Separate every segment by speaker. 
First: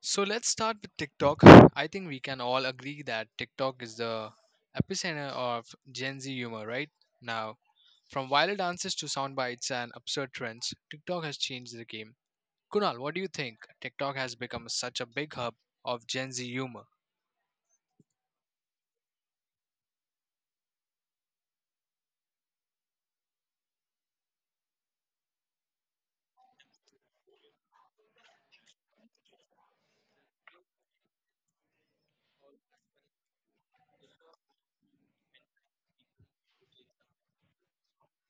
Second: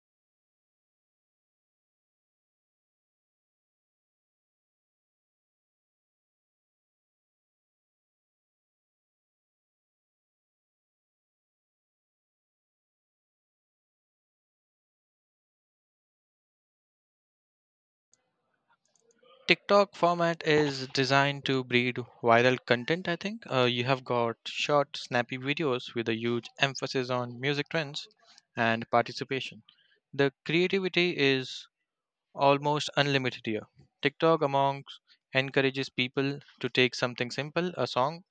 Speaker 1: So let's start with TikTok. I think we can all agree that TikTok is the epicenter of Gen Z humor, right? Now, from viral dances to sound bites and absurd trends, TikTok has changed the game. Kunal, what do you think? TikTok has become such a big hub of Gen Z humor.
Speaker 2: TikTok format is designed to breed viral content, I think. You have got short, snappy videos with a huge emphasis on music trends and participation. The creativity is almost unlimited here. TikTok amongst encourages people to take something simple, a song,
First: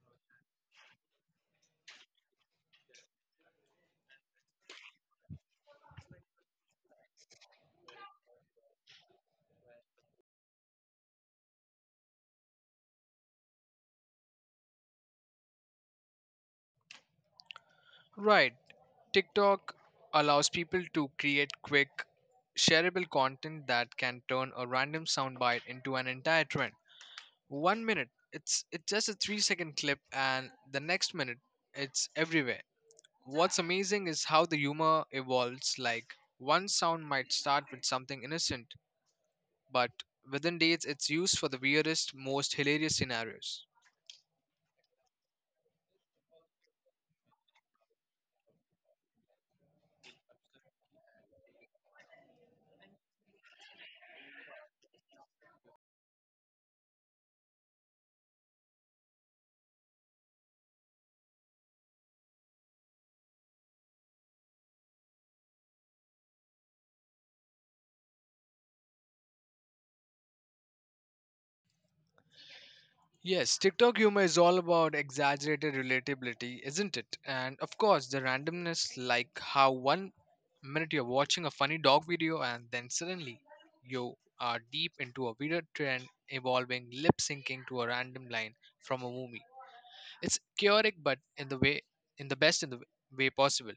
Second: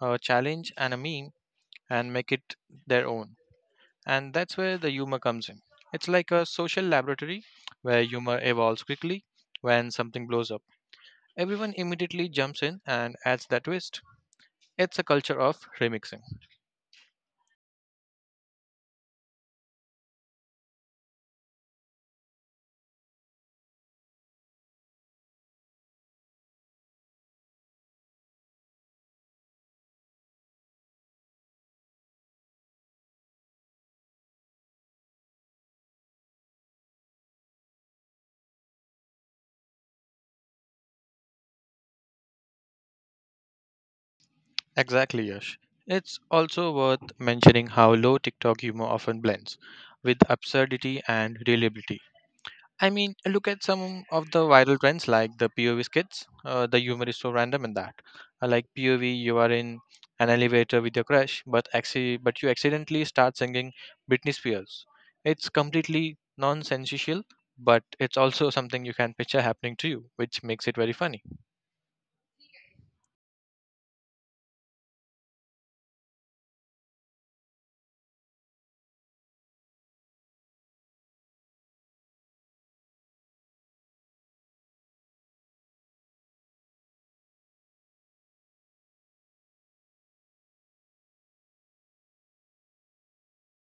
Speaker 2: a challenge, and a meme, and make it their own. And that's where the humor comes in. It's like a social laboratory where humor evolves quickly when something blows up. Everyone immediately jumps in and adds that twist. It's a culture of remixing.
Speaker 1: Right, TikTok allows people to create quick, shareable content that can turn a random soundbite into an entire trend. One minute, it's just a 3 second clip, and the next minute, it's everywhere. What's amazing is how the humor evolves. Like one sound might start with something innocent, but within days, it's used for the weirdest, most hilarious scenarios.
Speaker 2: Exactly, Yash. It's also worth mentioning how low TikTok humor often blends with absurdity and reliability. I mean, look at some of the viral trends like the POV skits. The humor is so random in that. Like POV, you are in an elevator with your crush, but you accidentally start singing Britney Spears. It's completely nonsensical, but it's also something you can picture happening to you, which makes it very funny.
Speaker 1: Yes, TikTok humor is all about exaggerated relatability, isn't it? And of course, the randomness, like how one minute you're watching a funny dog video and then suddenly you are deep into a weird trend involving lip syncing to a random line from a movie. It's chaotic, but in the way, in the best in the way possible.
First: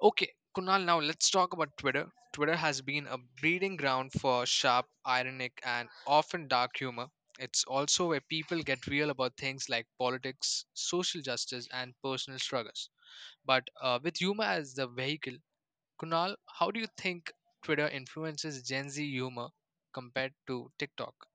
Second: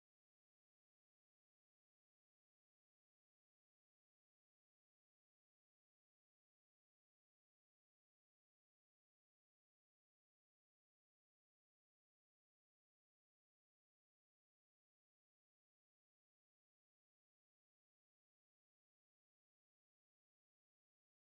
Speaker 1: Okay, Kunal, now let's talk about Twitter. Twitter has been a breeding ground for sharp, ironic, and often dark humor. It's also where people get real about things like politics, social justice, and personal struggles. But with humor as the vehicle, Kunal, how do you think Twitter influences Gen Z humor compared to TikTok?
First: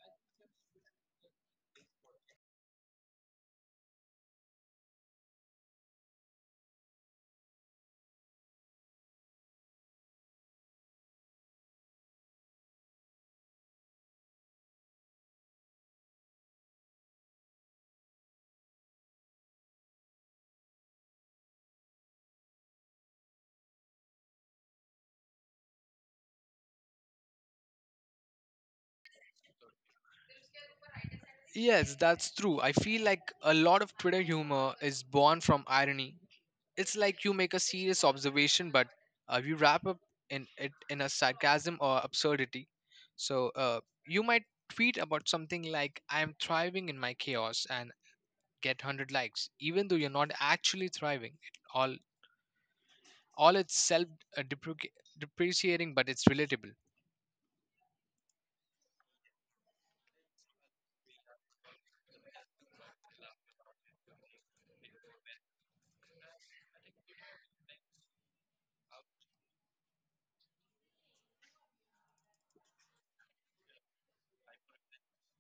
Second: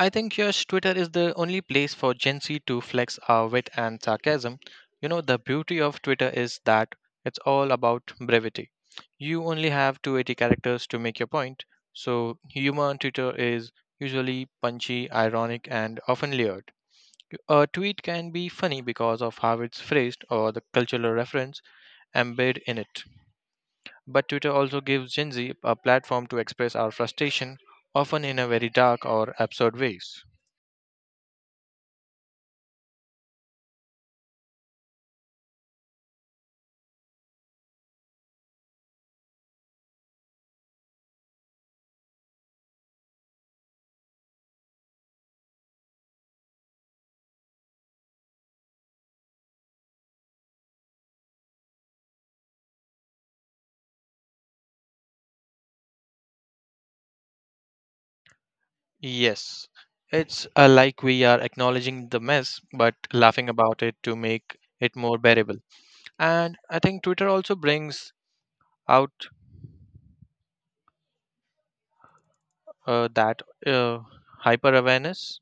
Speaker 2: I think yes, Twitter is the only place for Gen Z to flex our wit and sarcasm. You know, the beauty of Twitter is that it's all about brevity. You only have 280 characters to make your point, so humor on Twitter is usually punchy, ironic, and often layered. A tweet can be funny because of how it's phrased or the cultural reference embedded in it. But Twitter also gives Gen Z a platform to express our frustration, often in a very dark or absurd ways.
Speaker 1: Yes, that's true. I feel like a lot of Twitter humor is born from irony. It's like you make a serious observation, but you wrap up in it in a sarcasm or absurdity. So you might tweet about something like "I am thriving in my chaos" and get 100 likes, even though you're not actually thriving. It all it's self depreci- depreciating, but it's relatable.
Speaker 2: Yes, it's like we are acknowledging the mess but laughing about it to make it more bearable. And I think Twitter also brings out that hyper awareness,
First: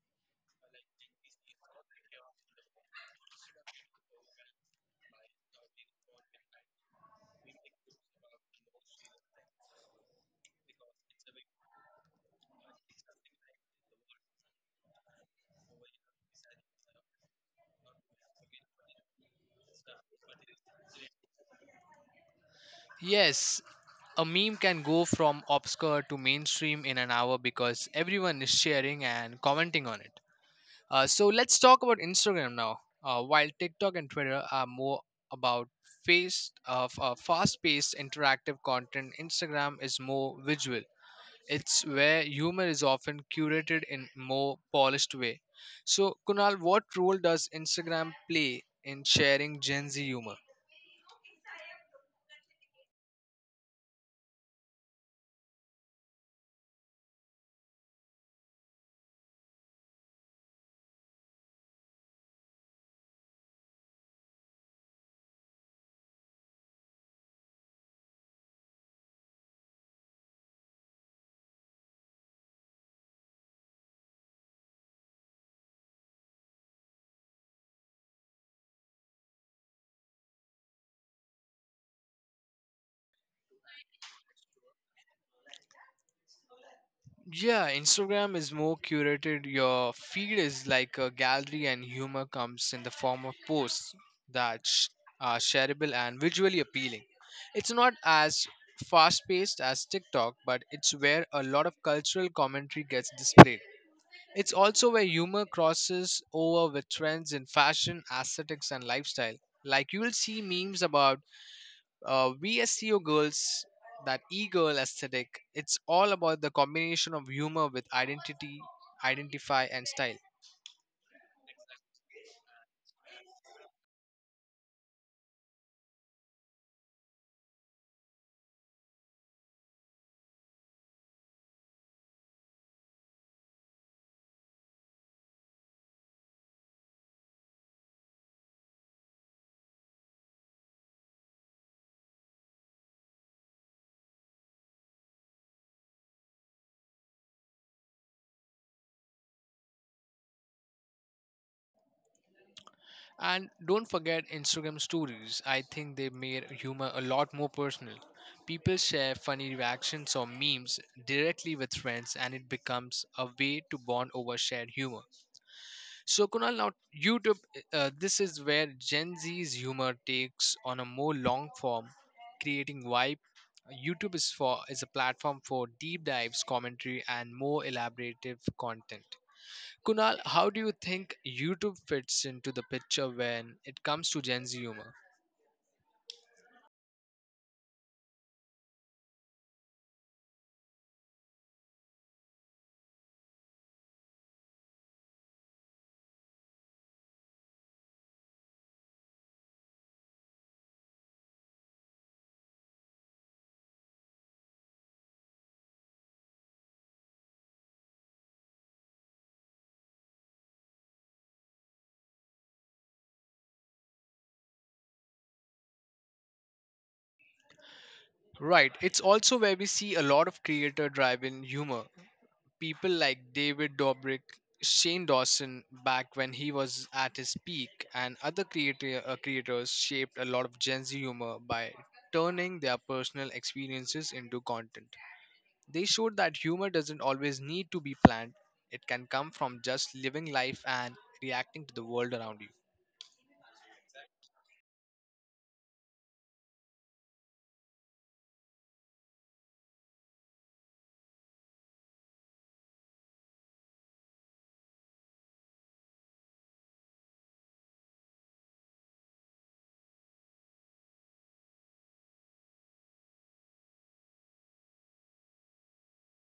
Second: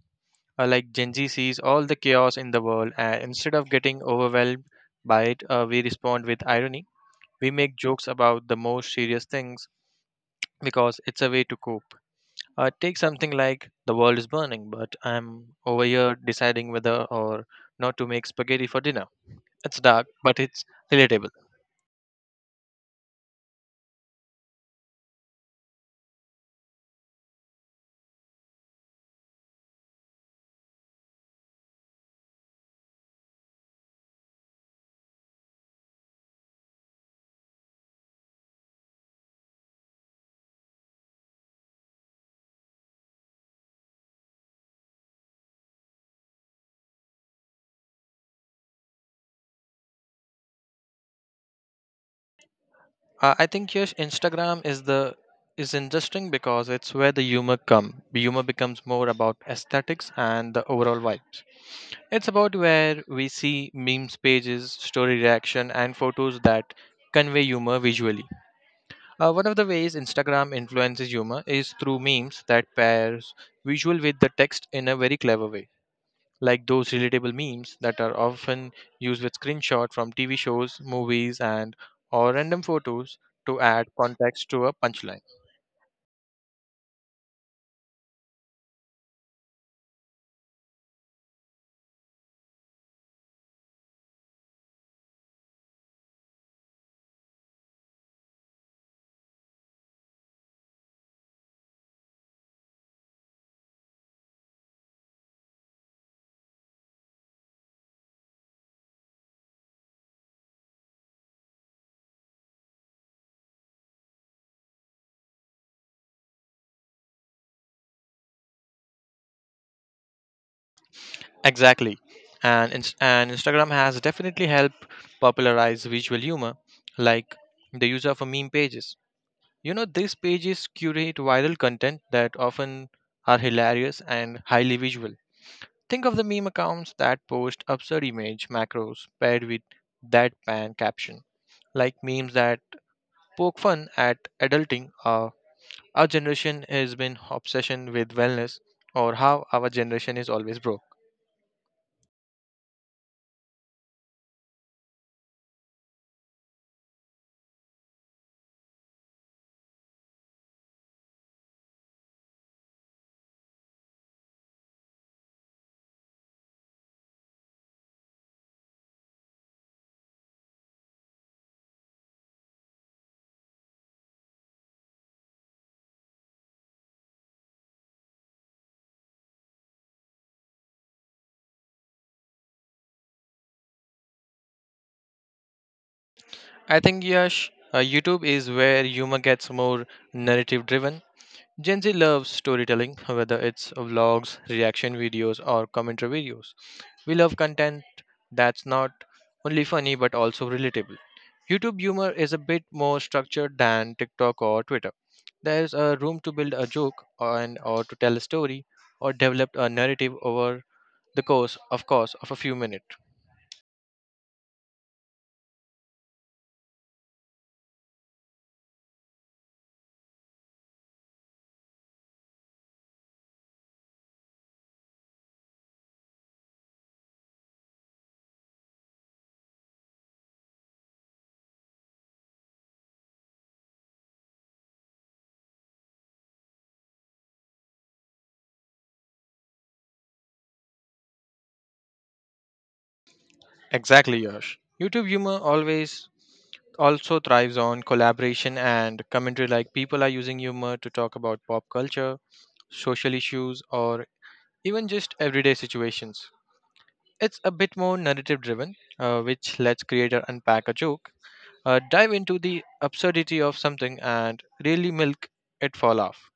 Speaker 2: like Gen Z sees all the chaos in the world, and instead of getting overwhelmed by it, we respond with irony. We make jokes about the most serious things because it's a way to cope. Take something like the world is burning, but I'm over here deciding whether or not to make spaghetti for dinner. It's dark, but it's relatable.
Speaker 1: Yes, a meme can go from obscure to mainstream in an hour because everyone is sharing and commenting on it. So let's talk about Instagram now. While TikTok and Twitter are more about fast-paced interactive content, Instagram is more visual. It's where humor is often curated in more polished way. So Kunal, what role does Instagram play in sharing Gen Z humor?
Speaker 2: I think yes, Instagram is the is interesting because it's where the humor come. Humor becomes more about aesthetics and the overall vibes. It's about where we see memes pages, story reaction, and photos that convey humor visually. One of the ways Instagram influences humor is through memes that pairs visual with the text in a very clever way. Like those relatable memes that are often used with screenshots from TV shows, movies, and or random photos to add context to a punchline.
Speaker 1: Yeah, Instagram is more curated. Your feed is like a gallery, and humor comes in the form of posts that are shareable and visually appealing. It's not as fast paced as TikTok, but it's where a lot of cultural commentary gets displayed. It's also where humor crosses over with trends in fashion, aesthetics, and lifestyle. Like you will see memes about VSCO girls, that e-girl aesthetic, it's all about the combination of humor with identity, identify and style.
Speaker 2: Exactly. And Instagram has definitely helped popularize visual humor, like the use of a meme pages. You know, these pages curate viral content that often are hilarious and highly visual. Think of the meme accounts that post absurd image macros paired with deadpan caption, like memes that poke fun at adulting. Our generation has been obsession with wellness, or how our generation is always broke.
Speaker 1: And don't forget Instagram stories. I think they made humor a lot more personal. People share funny reactions or memes directly with friends and it becomes a way to bond over shared humor. So Kunal, now YouTube, this is where Gen Z's humor takes on a more long form, creating vibe. YouTube is a platform for deep dives, commentary, and more elaborative content. Kunal, how do you think YouTube fits into the picture when it comes to Gen Z humor?
Speaker 2: I think Yash, YouTube is where humor gets more narrative driven. Gen Z loves storytelling, whether it's vlogs, reaction videos, or commentary videos. We love content that's not only funny but also relatable. YouTube humor is a bit more structured than TikTok or Twitter. There's a room to build a joke and or to tell a story or develop a narrative over of course, of a few minutes.
Speaker 1: Right, it's also where we see a lot of creator-driven humor, people like David Dobrik, Shane Dawson back when he was at his peak, and other creators shaped a lot of Gen Z humor by turning their personal experiences into content. They showed that humor doesn't always need to be planned, it can come from just living life and reacting to the world around you.
Speaker 2: Exactly, Yash. YouTube humor always also thrives on collaboration and commentary, like people are using humor to talk about pop culture, social issues, or even just everyday situations. It's a bit more narrative driven, which lets creator unpack a joke, dive into the absurdity of something, and really milk it for a laugh.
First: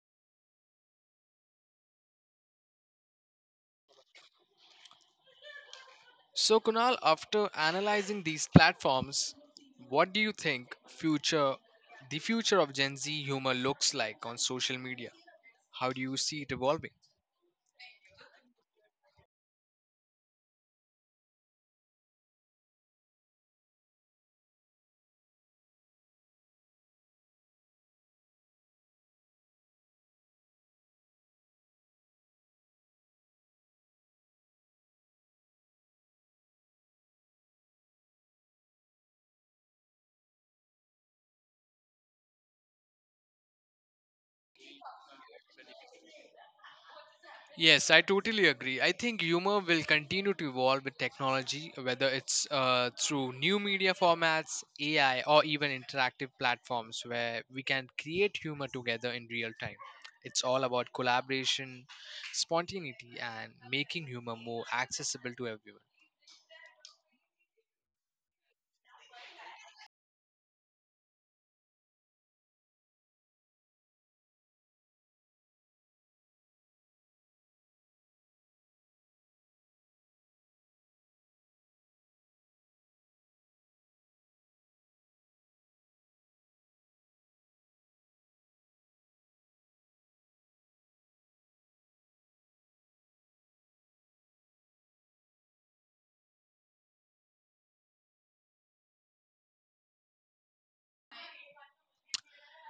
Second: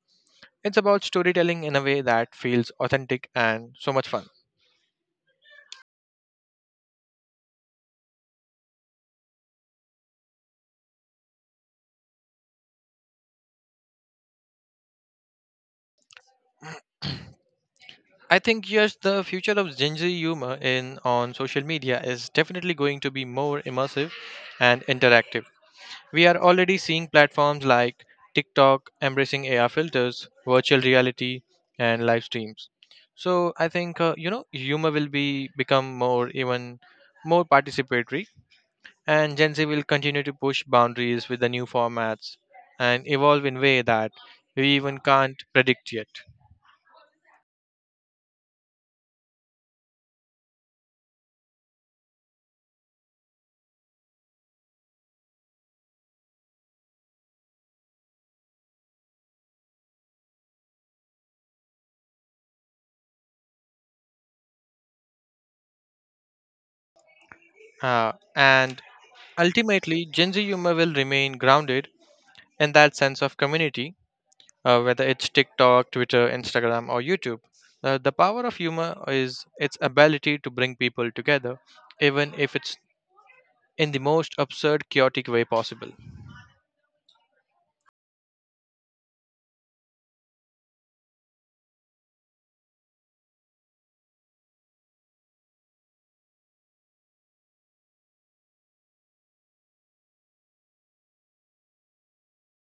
Speaker 2: It's about storytelling in a way that feels authentic and so much fun.
Speaker 1: So, Kunal, after analyzing these platforms, what do you think future the future of Gen Z humor looks like on social media? How do you see it evolving?
Speaker 2: I think yes, the future of Gen Z humor in on social media is definitely going to be more immersive and interactive. We are already seeing platforms like TikTok embracing AR filters, virtual reality, and live streams. So I think you know, humor will be become more even more participatory, and Gen Z will continue to push boundaries with the new formats and evolve in way that we even can't predict yet.
Speaker 1: Yes, I totally agree. I think humor will continue to evolve with technology, whether it's through new media formats, AI, or even interactive platforms where we can create humor together in real time. It's all about collaboration, spontaneity, and making humor more accessible to everyone.
Speaker 2: And Ultimately, Gen Z humor will remain grounded in that sense of community, whether it's TikTok, Twitter, Instagram, or YouTube. The power of humor is its ability to bring people together, even if it's in the most absurd, chaotic way possible.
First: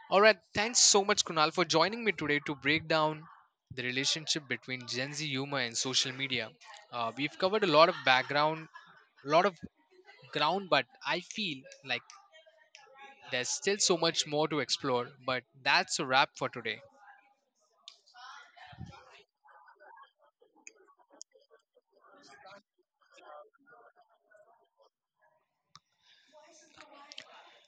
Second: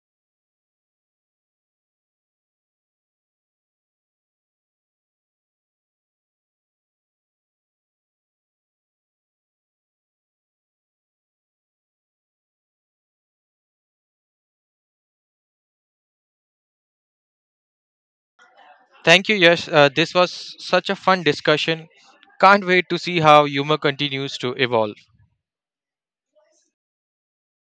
Speaker 1: All right, thanks so much, Kunal, for joining me today to break down the relationship between Gen Z humor and social media. We've covered a lot of background, a lot of ground, but I feel like there's still so much more to explore. But that's a wrap for today.
Speaker 2: Thank you, Yes. This was such a fun discussion. Can't wait to see how humor continues to evolve.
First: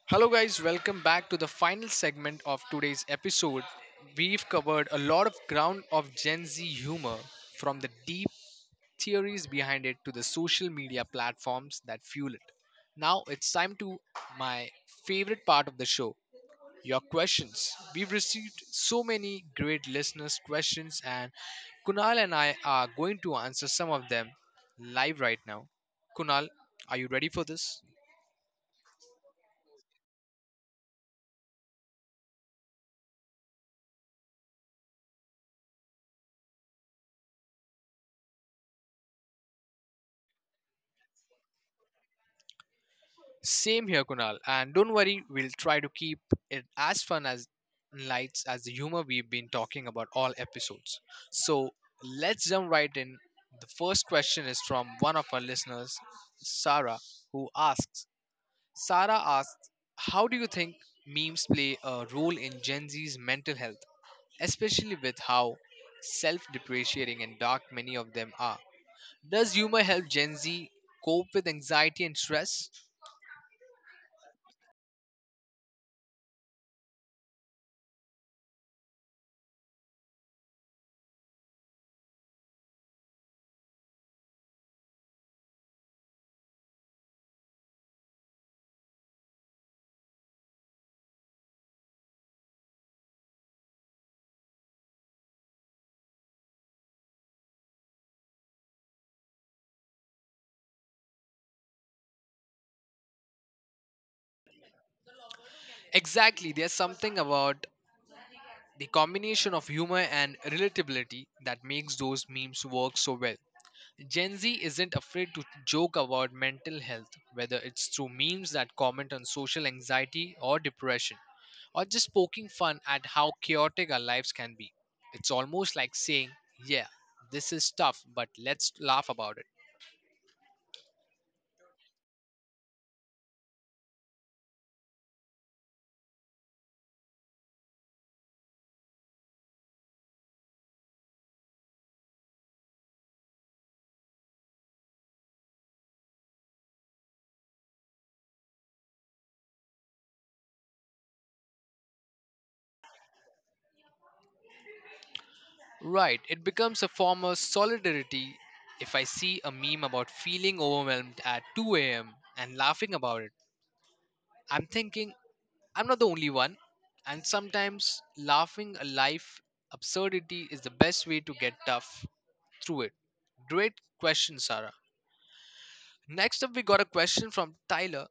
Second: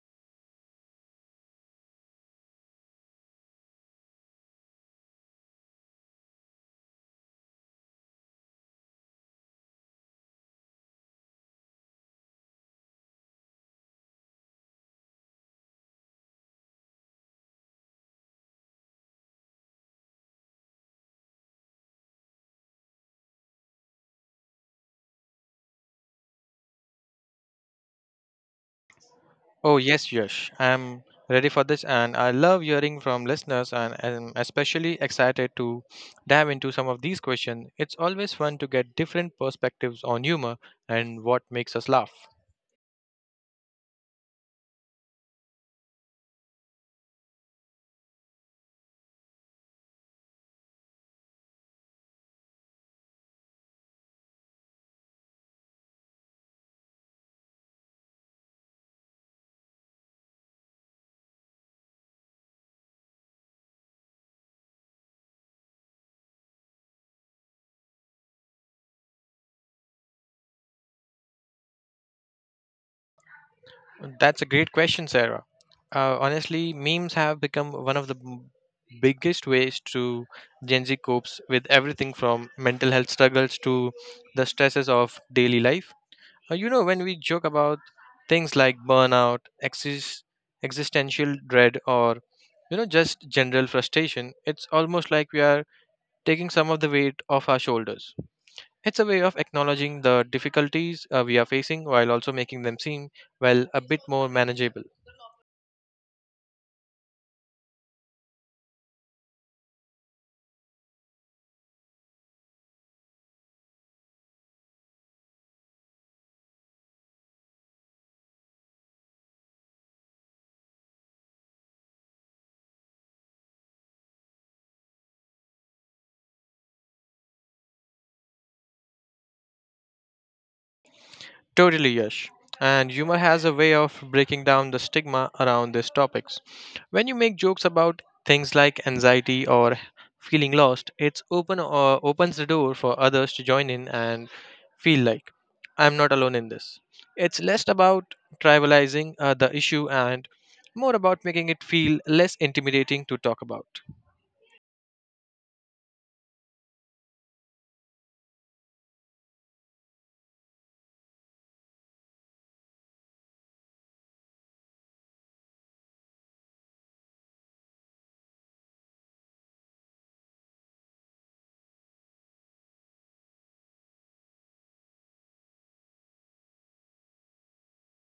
Speaker 1: Hello, guys, welcome back to the final segment of today's episode. We've covered a lot of ground of Gen Z humor, from the deep theories behind it to the social media platforms that fuel it. Now it's time to my favorite part of the show, your questions. We've received so many great listeners' questions, and Kunal and I are going to answer some of them live right now. Kunal, are you ready for this?
Speaker 2: Oh, yes, Yash. I'm ready for this, and I love hearing from listeners, and I'm especially excited to dive into some of these questions. It's always fun to get different perspectives on humor and what makes us laugh.
Speaker 1: Same here, Kunal. And don't worry, we'll try to keep it as fun as and lights as the humor we've been talking about all episodes. So let's jump right in. The first question is from one of our listeners, Sarah, who asks Sarah asks, how do you think memes play a role in Gen Z's mental health, especially with how self depreciating and dark many of them are? Does humor help Gen Z cope with anxiety and stress?
Speaker 2: That's a great question, Sarah. Honestly, memes have become one of the biggest ways to Gen Z copes with everything from mental health struggles to the stresses of daily life. You know, when we joke about things like burnout, existential dread, or you know, just general frustration, it's almost like we are taking some of the weight off our shoulders. It's a way of acknowledging the difficulties we are facing while also making them seem, well, a bit more manageable.
Speaker 1: Exactly, there's something about the combination of humor and relatability that makes those memes work so well. Gen Z isn't afraid to joke about mental health, whether it's through memes that comment on social anxiety or depression, or just poking fun at how chaotic our lives can be. It's almost like saying, yeah, this is tough, but let's laugh about it.
Speaker 2: Totally, Yash. And humor has a way of breaking down the stigma around these topics. When you make jokes about things like anxiety or feeling lost, it's open or opens the door for others to join in and feel like I'm not alone in this. It's less about trivializing the issue and more about making it feel less intimidating to talk about.
Speaker 1: Right, it becomes a form of solidarity if I see a meme about feeling overwhelmed at 2 a.m. and laughing about it. I'm thinking, I'm not the only one, and sometimes laughing a life absurdity is the best way to get tough through it. Great question, Sarah. Next up, we got a question from Tyler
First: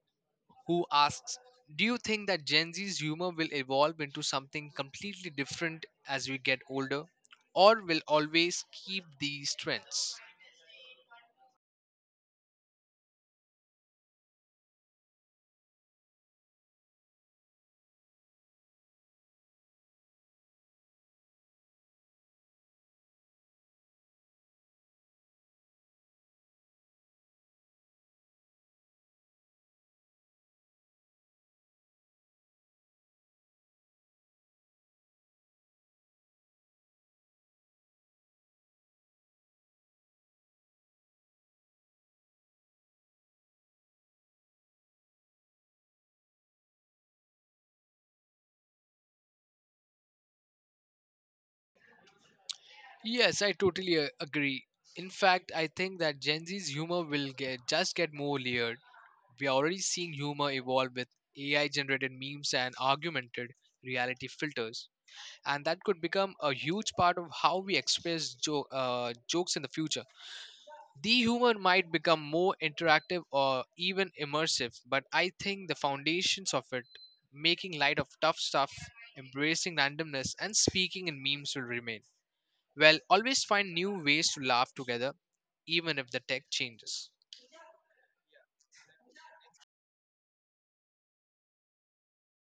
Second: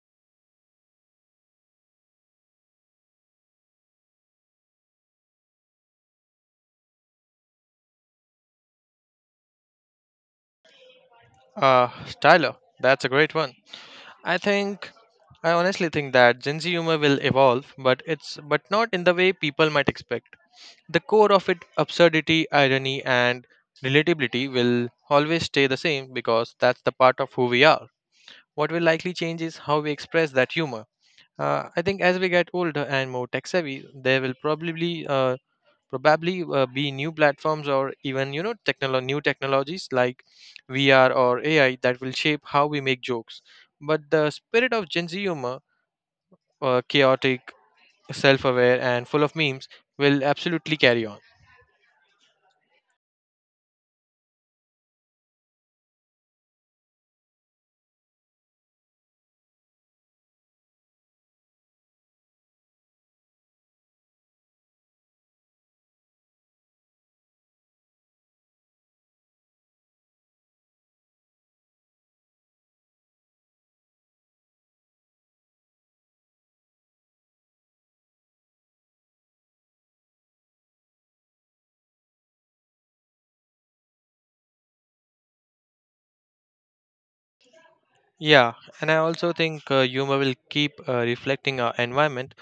Speaker 1: who asks, do you think that Gen Z's humor will evolve into something completely different as we get older, or will always keep these trends?
Speaker 2: Uh, Tyler, that's a great one. I think I honestly think that Gen Z humor will evolve, but it's but not in the way people might expect. The core of it, absurdity, irony, and relatability, will always stay the same because that's the part of who we are. What will likely change is how we express that humor. I think as we get older and more tech savvy, there will probably be new platforms or even you know new technologies like vr or ai that will shape how we make jokes, but the spirit of gen z humor, chaotic, self-aware and full of memes, will absolutely carry on.
Speaker 1: Yes, I totally agree. In fact, I think that Gen Z's humor will get just get more layered. We are already seeing humor evolve with AI generated memes and augmented reality filters, and that could become a huge part of how we express jokes in the future. The humor might become more interactive or even immersive, but I think the foundations of it, making light of tough stuff, embracing randomness, and speaking in memes will remain. Well, always find new ways to laugh together, even if the tech changes.
Speaker 2: Yeah, and I also think humor will keep reflecting our environment.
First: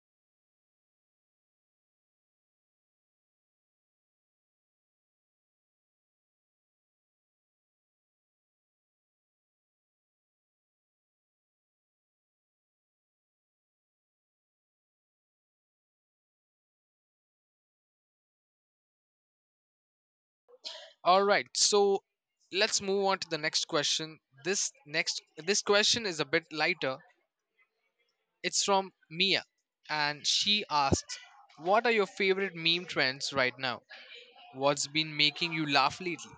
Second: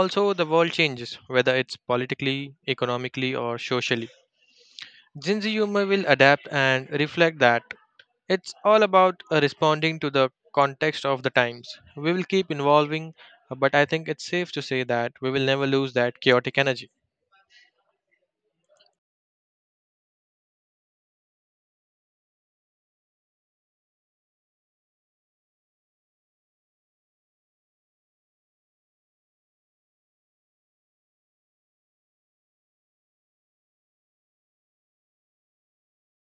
Speaker 2: Also, the world changes, whether it's politically, economically, or socially. Gen Z humor will adapt and reflect that. It's all about responding to the context of the times. We will keep evolving, but I think it's safe to say that we will never lose that chaotic energy.
Speaker 1: Alright, so let's move on to the next question. This question is a bit lighter. It's from Mia and she asks, what are your favorite meme trends right now? What's been making you laugh lately?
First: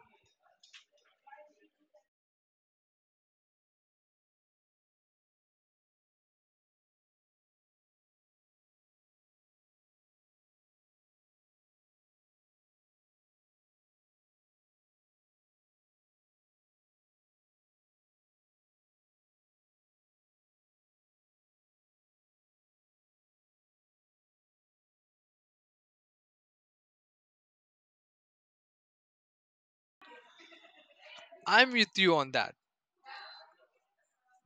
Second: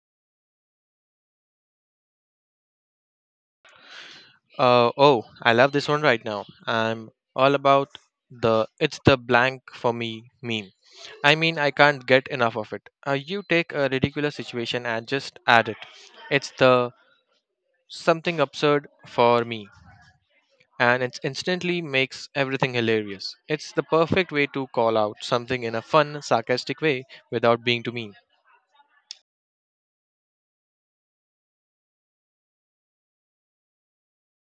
Speaker 2: Oh, I love this one. Right now, I'm all about the it's the blank for me meme. I mean, I can't get enough of it. You take a ridiculous situation and just add it. It's the something absurd for me, and it instantly makes everything hilarious. It's the perfect way to call out something in a fun, sarcastic way without being too mean.
Speaker 1: I'm with you on that.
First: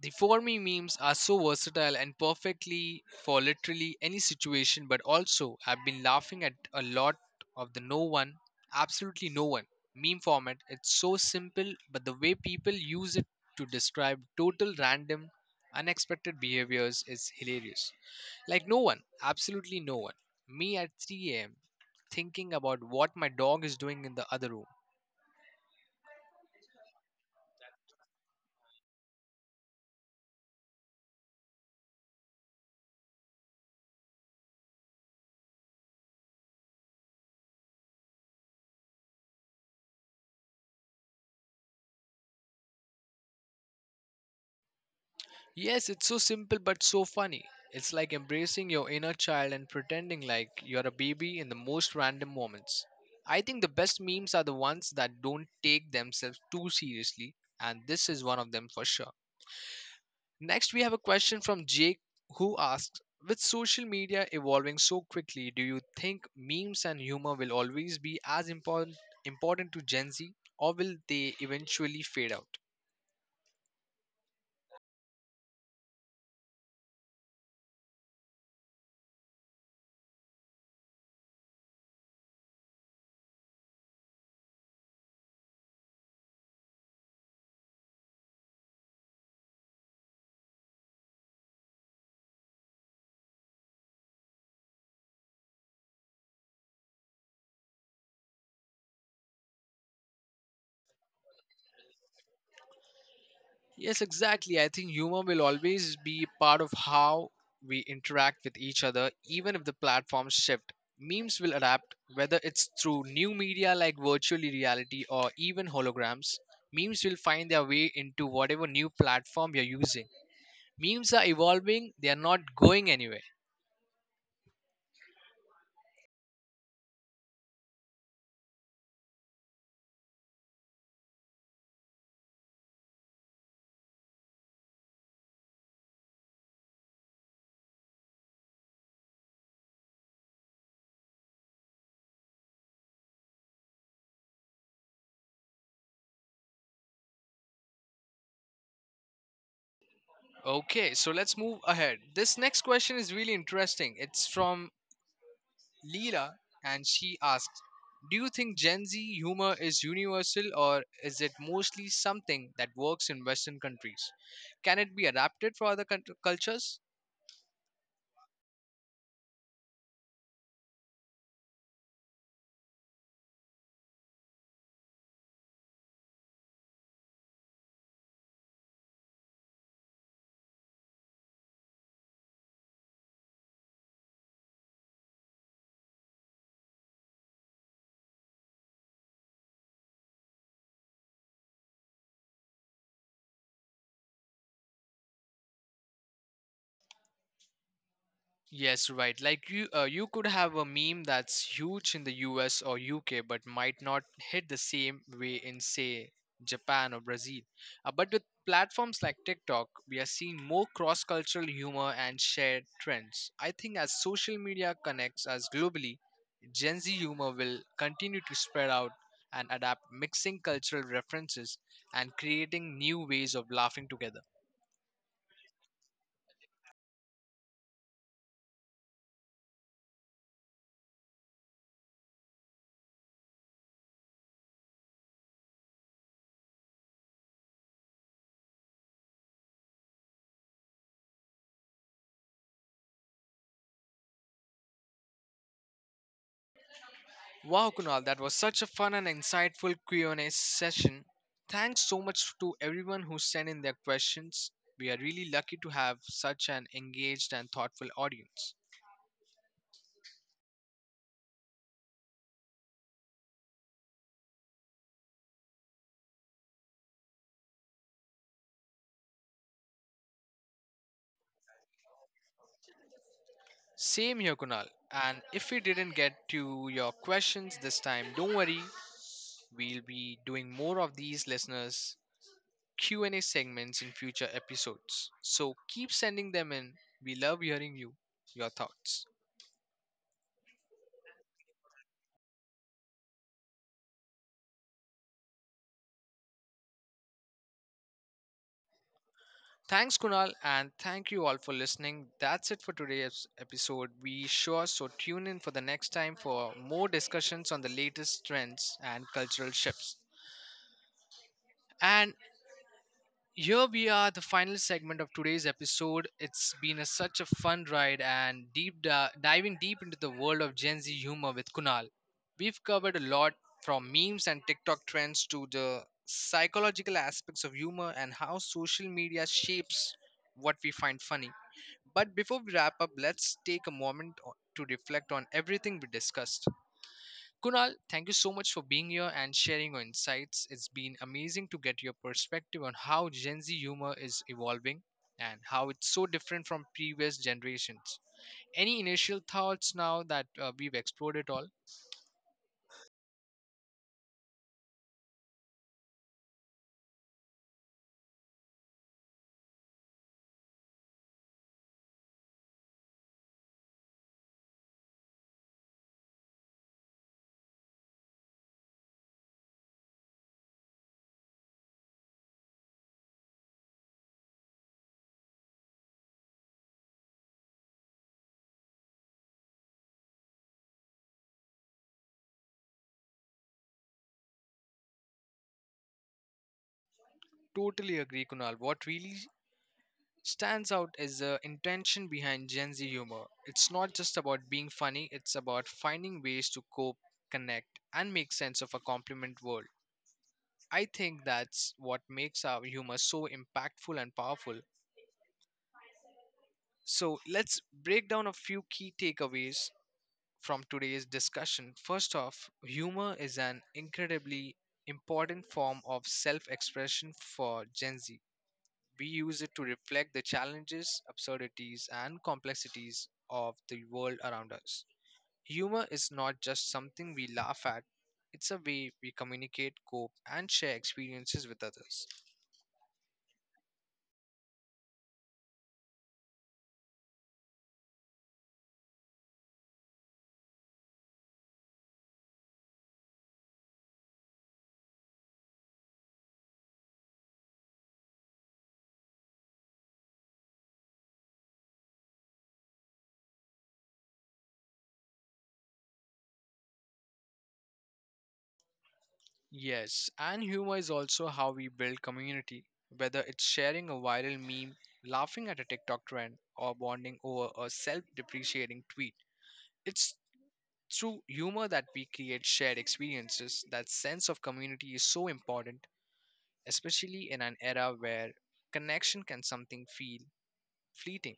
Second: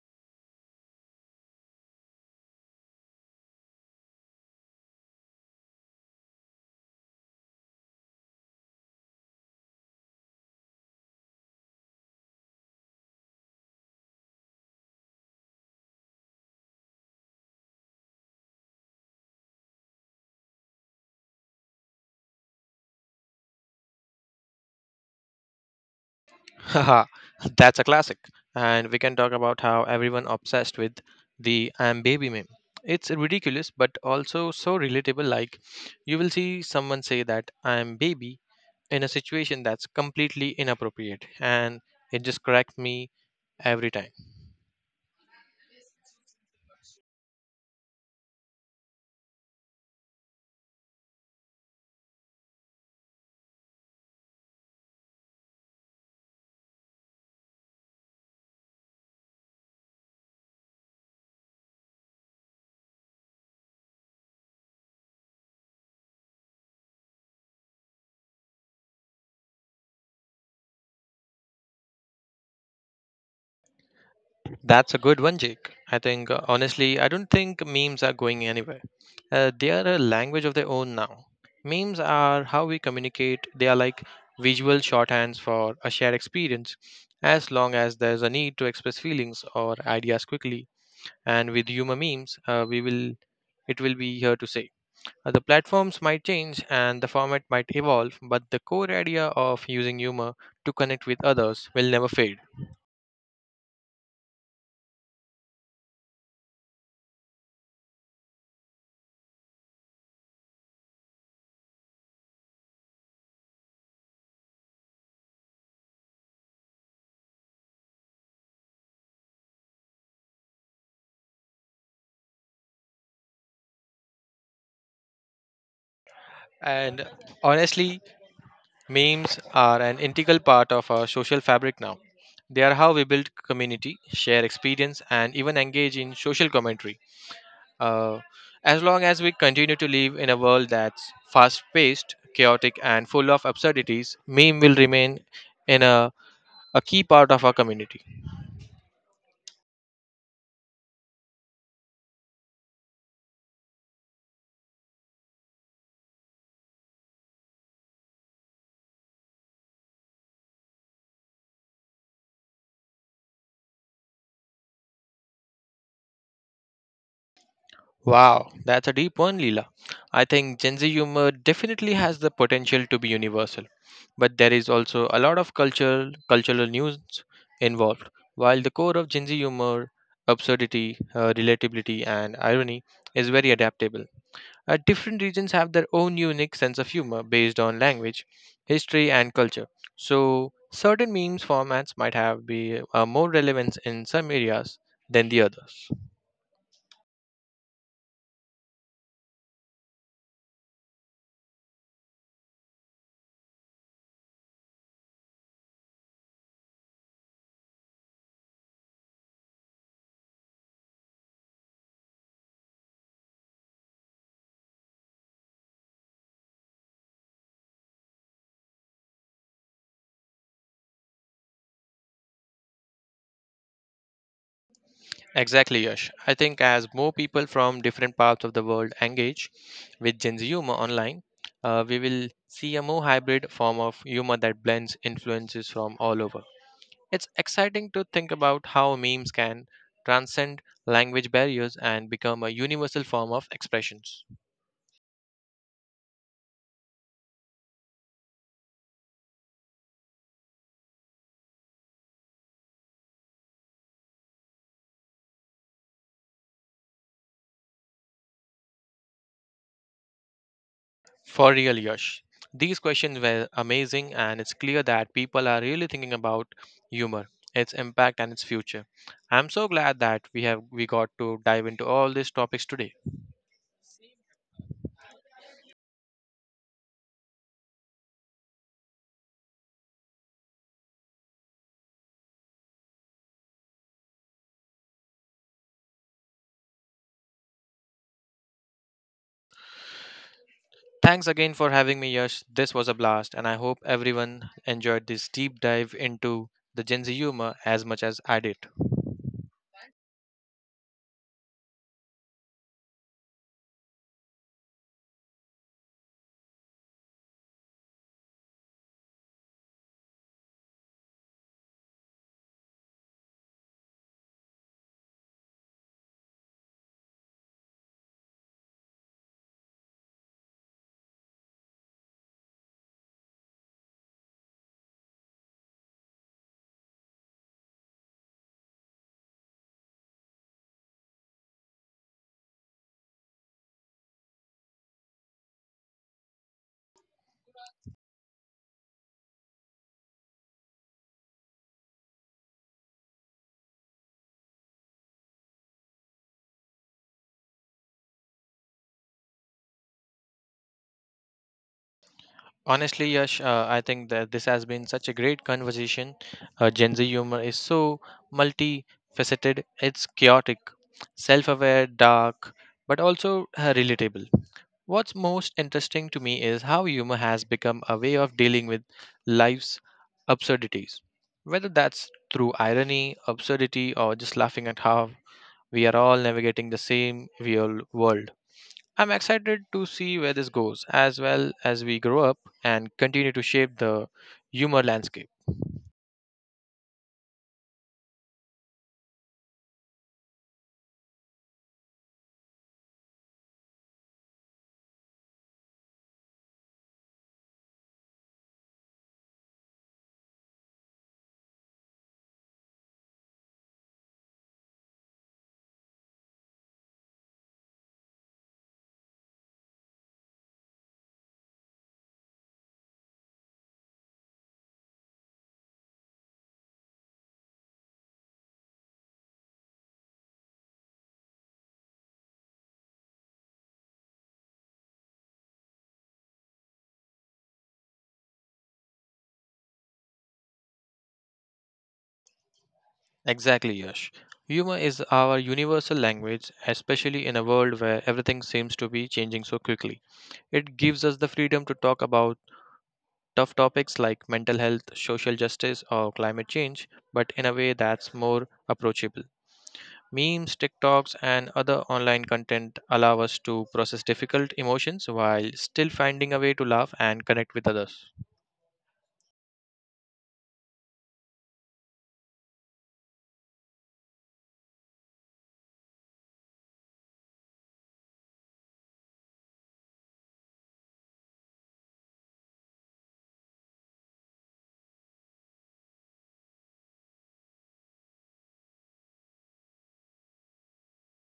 Speaker 1: The for me memes are so versatile and perfectly for literally any situation, but also I've been laughing at a lot of the no one, absolutely no one meme format. It's so simple, but the way people use it to describe total random, unexpected behaviors is hilarious. Like no one, absolutely no one. Me at 3 a.m. thinking about what my dog is doing in the other room.
Speaker 2: Haha, that's a classic. And we can talk about how everyone obsessed with the I'm baby meme. It's ridiculous but also so relatable, like you will see someone say that I'm baby in a situation that's completely inappropriate and it just cracks me every time.
Speaker 1: Yes, it's so simple but so funny. It's like embracing your inner child and pretending like you're a baby in the most random moments. I think the best memes are the ones that don't take themselves too seriously, and this is one of them for sure. Next, we have a question from Jake who asks, with social media evolving so quickly, do you think memes and humor will always be as important, important to Gen Z, or will they eventually fade out?
Speaker 2: That's a good one, Jake. Honestly, I don't think memes are going anywhere. They are a language of their own now. Memes are how we communicate, they are like visual shorthands for a shared experience, as long as there's a need to express feelings or ideas quickly. And with humor memes, we will it will be here to stay. The platforms might change and the format might evolve, but the core idea of using humor to connect with others will never fade.
Speaker 1: Yes, exactly. I think humor will always be part of how we interact with each other, even if the platforms shift. Memes will adapt, whether it's through new media like virtual reality or even holograms. Memes will find their way into whatever new platform you're using. Memes are evolving, they are not going anywhere.
Speaker 2: And honestly, memes are an integral part of our social fabric now. They are how we build community, share experience, and even engage in social commentary. Uh, as long as we continue to live in a world that's fast paced, chaotic, and full of absurdities, meme will remain in a, a key part of our community.
Speaker 1: Okay, so let's move ahead. This next question is really interesting. It's from Leela, and she asks, do you think Gen Z humor is universal or is it mostly something that works in Western countries? Can it be adapted for other cultures?
Speaker 2: Wow, that's a deep one, Leela. I think Gen Z humor definitely has the potential to be universal, but there is also a lot of cultural nuance involved. While the core of Gen Z humor, absurdity, relatability, and irony is very adaptable. Different regions have their own unique sense of humor based on language, history, and culture. So, certain memes formats might have be more relevance in some areas than the others.
Speaker 1: Yes, right. Like you, you could have a meme that's huge in the US or UK, but might not hit the same way in, say, Japan or Brazil. But with platforms like TikTok, we are seeing more cross cultural humor and shared trends. I think as social media connects us globally, Gen Z humor will continue to spread out and adapt, mixing cultural references and creating new ways of laughing together.
Speaker 2: Exactly, Yash. I think as more people from different parts of the world engage with Gen Z humor online, we will see a more hybrid form of humor that blends influences from all over. It's exciting to think about how memes can transcend language barriers and become a universal form of expressions.
Speaker 1: Wow, Kunal, that was such a fun and insightful Q&A session. Thanks so much to everyone who sent in their questions. We are really lucky to have such an engaged and thoughtful audience.
Speaker 2: For real, Yash. These questions were amazing, and it's clear that people are really thinking about humor, its impact, and its future. I'm so glad that we got to dive into all these topics today.
Speaker 1: Same here, Kunal. And if we didn't get to your questions this time, don't worry. We'll be doing more of these listeners Q&A segments in future episodes. So keep sending them in. We love hearing you, your thoughts.
Speaker 2: Thanks again for having me, Yash. This was a blast, and I hope everyone enjoyed this deep dive into the Gen Z humor as much as I did.
Speaker 1: Thanks, Kunal, and thank you all for listening. That's it for today's episode. We sure so tune in for the next time for more discussions on the latest trends and cultural shifts. And here we are, the final segment of today's episode. It's been such a fun ride and diving deep into the world of Gen Z humor with Kunal. We've covered a lot from memes and TikTok trends to the psychological aspects of humor and how social media shapes what we find funny. But before we wrap up, let's take a to reflect on everything we discussed. Kunal, thank you so much for being here and sharing your insights. It's been amazing to get your perspective on how Gen Z humor is evolving and how it's so different from previous generations. Any initial thoughts now that we've explored it all?
Speaker 2: Honestly, Yash, I think that this has been such a great conversation. Gen Z humor is so multifaceted, it's chaotic, self aware, dark, but also relatable. What's most interesting to me is how humor has become a way of dealing with life's absurdities. Whether that's through irony, absurdity, or just laughing at how we are all navigating the same real world. I'm excited to see where this goes, as well as we grow up and continue to shape the humor landscape.
Speaker 1: Totally agree, Kunal. What really stands out is the intention behind Gen Z humor. It's not just about being funny, it's about finding ways to cope, connect, and make sense of a compliment world. I think that's what makes our humor so impactful and powerful. So let's break down a few key takeaways from today's discussion. First off, humor is an incredibly important form of self expression for Gen Z. We use it to reflect the challenges, absurdities, and complexities of the world around us. Humor is not just something we laugh at, it's a way we communicate, cope, and share experiences with others.
Speaker 2: Exactly, Yash. Humor is our universal language, especially in a world where everything seems to be changing so quickly. It gives us the freedom to talk about tough topics like mental health, social justice, or climate change, but in a way that's more approachable. Memes, TikToks, and other online content allow us to process difficult emotions while still finding a way to laugh and connect with others.
Speaker 1: Yes, and humor is also how we build community, whether it's sharing a viral meme, laughing at a TikTok trend, or bonding over a self depreciating tweet. It's through humor that we create shared experiences. That sense of community is so important, especially in an era where connection can something feel fleeting.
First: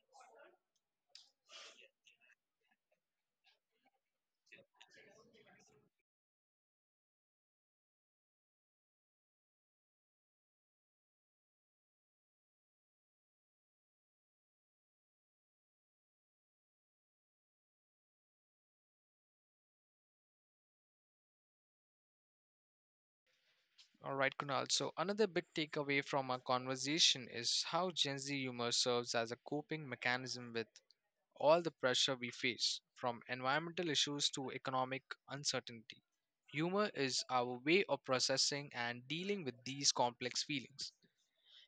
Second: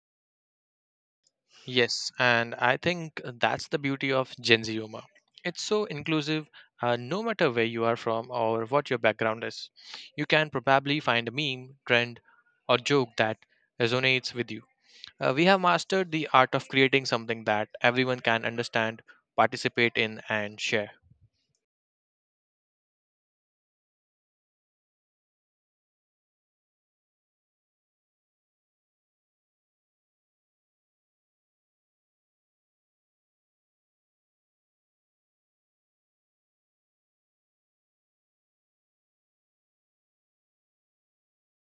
Speaker 2: Yes, and I think that's the beauty of Gen Z humor. It's so inclusive, no matter where you are from or what your background is. You can probably find a meme, trend, or joke that resonates with you. We have mastered the art of creating something that everyone can understand, participate in, and share.
Speaker 1: All right, Kunal. So another big takeaway from our conversation is how Gen Z humor serves as a coping mechanism with all the pressure we face, from environmental issues to economic uncertainty. Humor is our way of processing and dealing with these complex feelings.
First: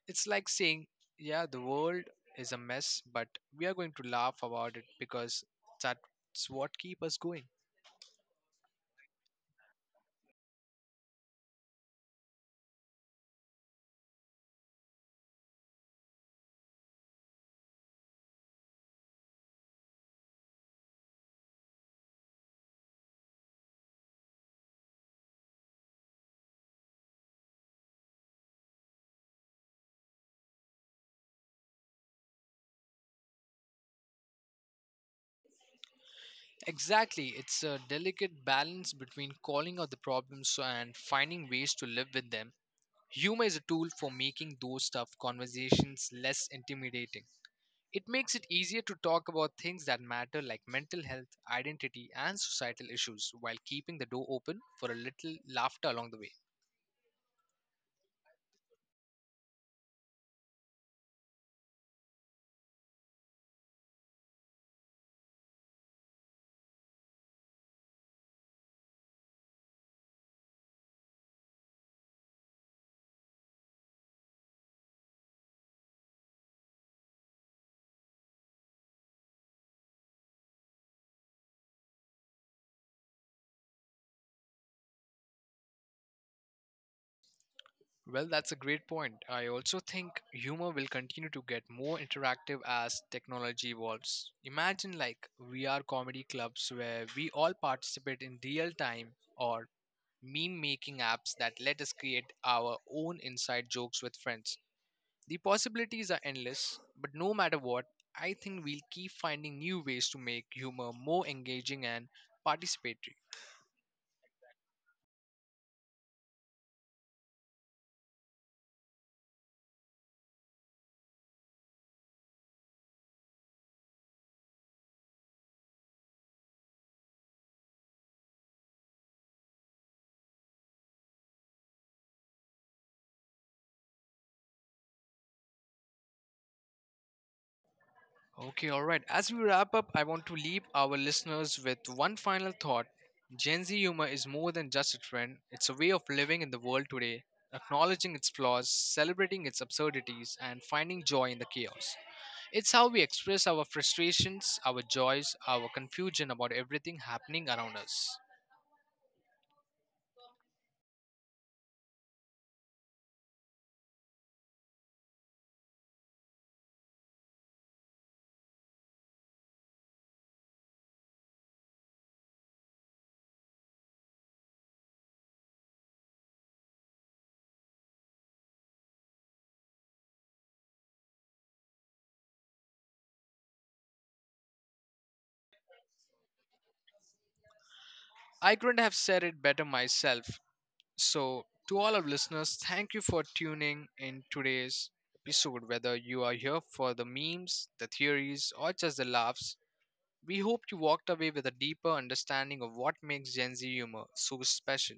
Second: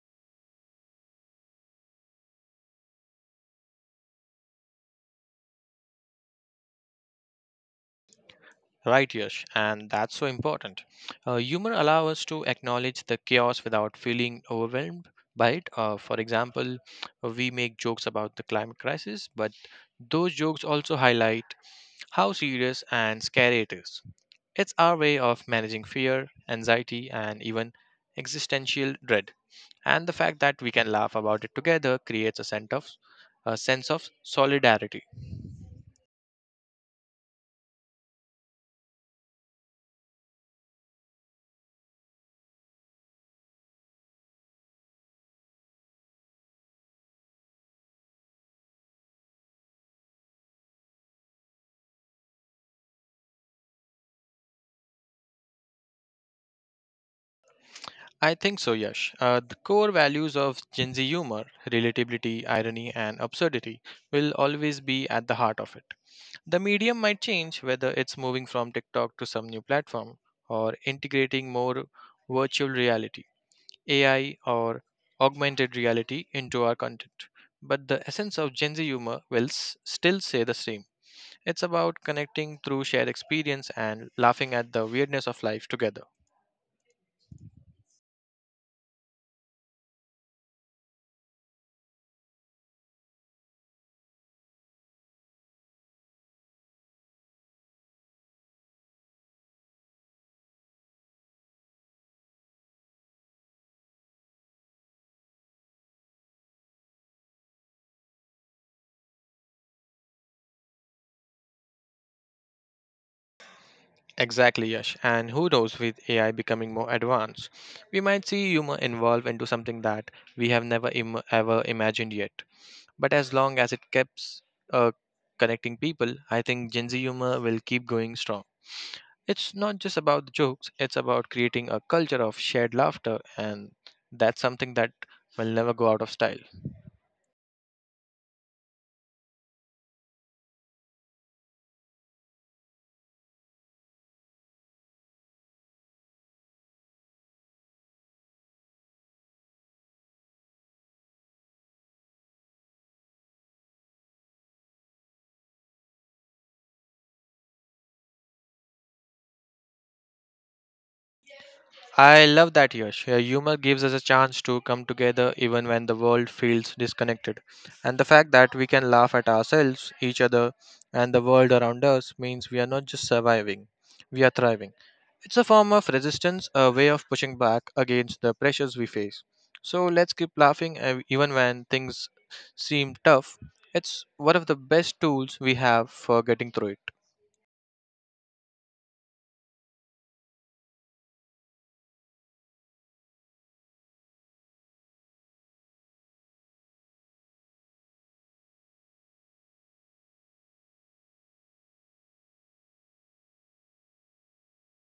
Speaker 1: It's like saying, yeah, the world is a mess, but we are going to laugh about it because that's what keep us going.
Speaker 2: Right, Yash, and that's so important. Humor allows us to acknowledge the chaos without feeling overwhelmed by it. For example, we make jokes about the climate crisis, but those jokes also highlight how serious and scary it is. It's our way of managing fear, anxiety, and even existential dread and the fact that we can laugh about it together creates a sense of solidarity.
Speaker 1: Exactly, it's a delicate balance between calling out the problems and finding ways to live with them. Humor is a tool for making those tough conversations less intimidating. It makes it easier to talk about things that matter like mental health, identity, and societal issues while keeping the door open for a little laughter along the way.
Speaker 2: I think so, Yash. The core values of Gen Z humor, relatability, irony, and absurdity, will always be at the heart of it. The medium might change whether it's moving from TikTok to some new platform or integrating more virtual reality, AI, or augmented reality into our content. But the essence of Gen Z humor will still stay the same. It's about connecting through shared experience and laughing at the weirdness of life together.
Speaker 1: Well, that's a great point. I also think humor will continue to get more interactive as technology evolves. Imagine like VR comedy clubs where we all participate in real time, or meme making apps that let us create our own inside jokes with friends. The possibilities are endless, but no matter what, I think we'll keep finding new ways to make humor more engaging and participatory.
Speaker 2: Exactly, Yash. And who knows, with AI becoming more advanced, we might see humor evolve into something that we have never Im- ever imagined yet. But as long as it keeps uh, connecting people, I think Gen Z humor will keep going strong. It's not just about the jokes, it's about creating a culture of shared laughter, and that's something that will never go out of style.
Speaker 1: Okay, all right. As we wrap up, I want to leave our listeners with one final thought. Gen Z humor is more than just a trend, it's a way of living in the world today, acknowledging its flaws, celebrating its absurdities, and finding joy in the chaos. It's how we express our frustrations, our joys, our confusion about everything happening around us.
Speaker 2: I love that, Yash. Your humor gives us a chance to come together even when the world feels disconnected. And the fact that we can laugh at ourselves, each other, and the world around us means we are not just surviving, we are thriving. It's a form of resistance, a way of pushing back against the pressures we face. So let's keep laughing even when things seem tough. It's one of the best tools we have for getting through it.
Speaker 1: I couldn't have said it better myself. So, to all our listeners, thank you for tuning in today's episode. Whether you are here for the memes, the theories, or just the laughs, we hope you walked away with a deeper understanding of what makes Gen Z humor so special.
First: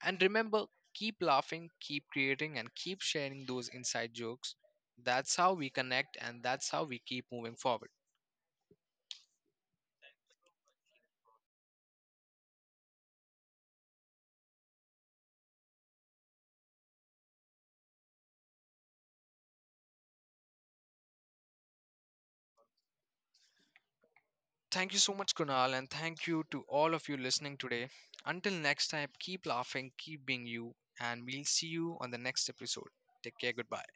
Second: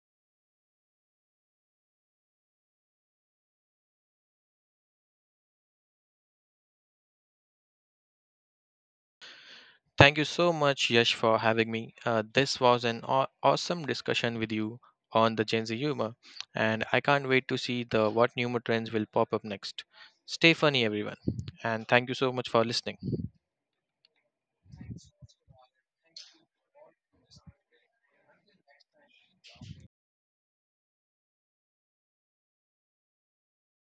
Speaker 1: And remember, keep laughing, keep creating, and keep sharing those inside jokes. That's how we connect, and that's how we keep moving forward.
Speaker 2: Thank you so much, Yash, for having me. This was an awesome discussion with you on the Gen Z humor, and I can't wait to see the what humor trends will pop up next. Stay funny, everyone, and thank you so much for listening.
Speaker 1: Thank you so much, Kunal, and thank you to all of you listening today. Until next time, keep laughing, keep being you, and we'll see you on the next episode. Take care, goodbye.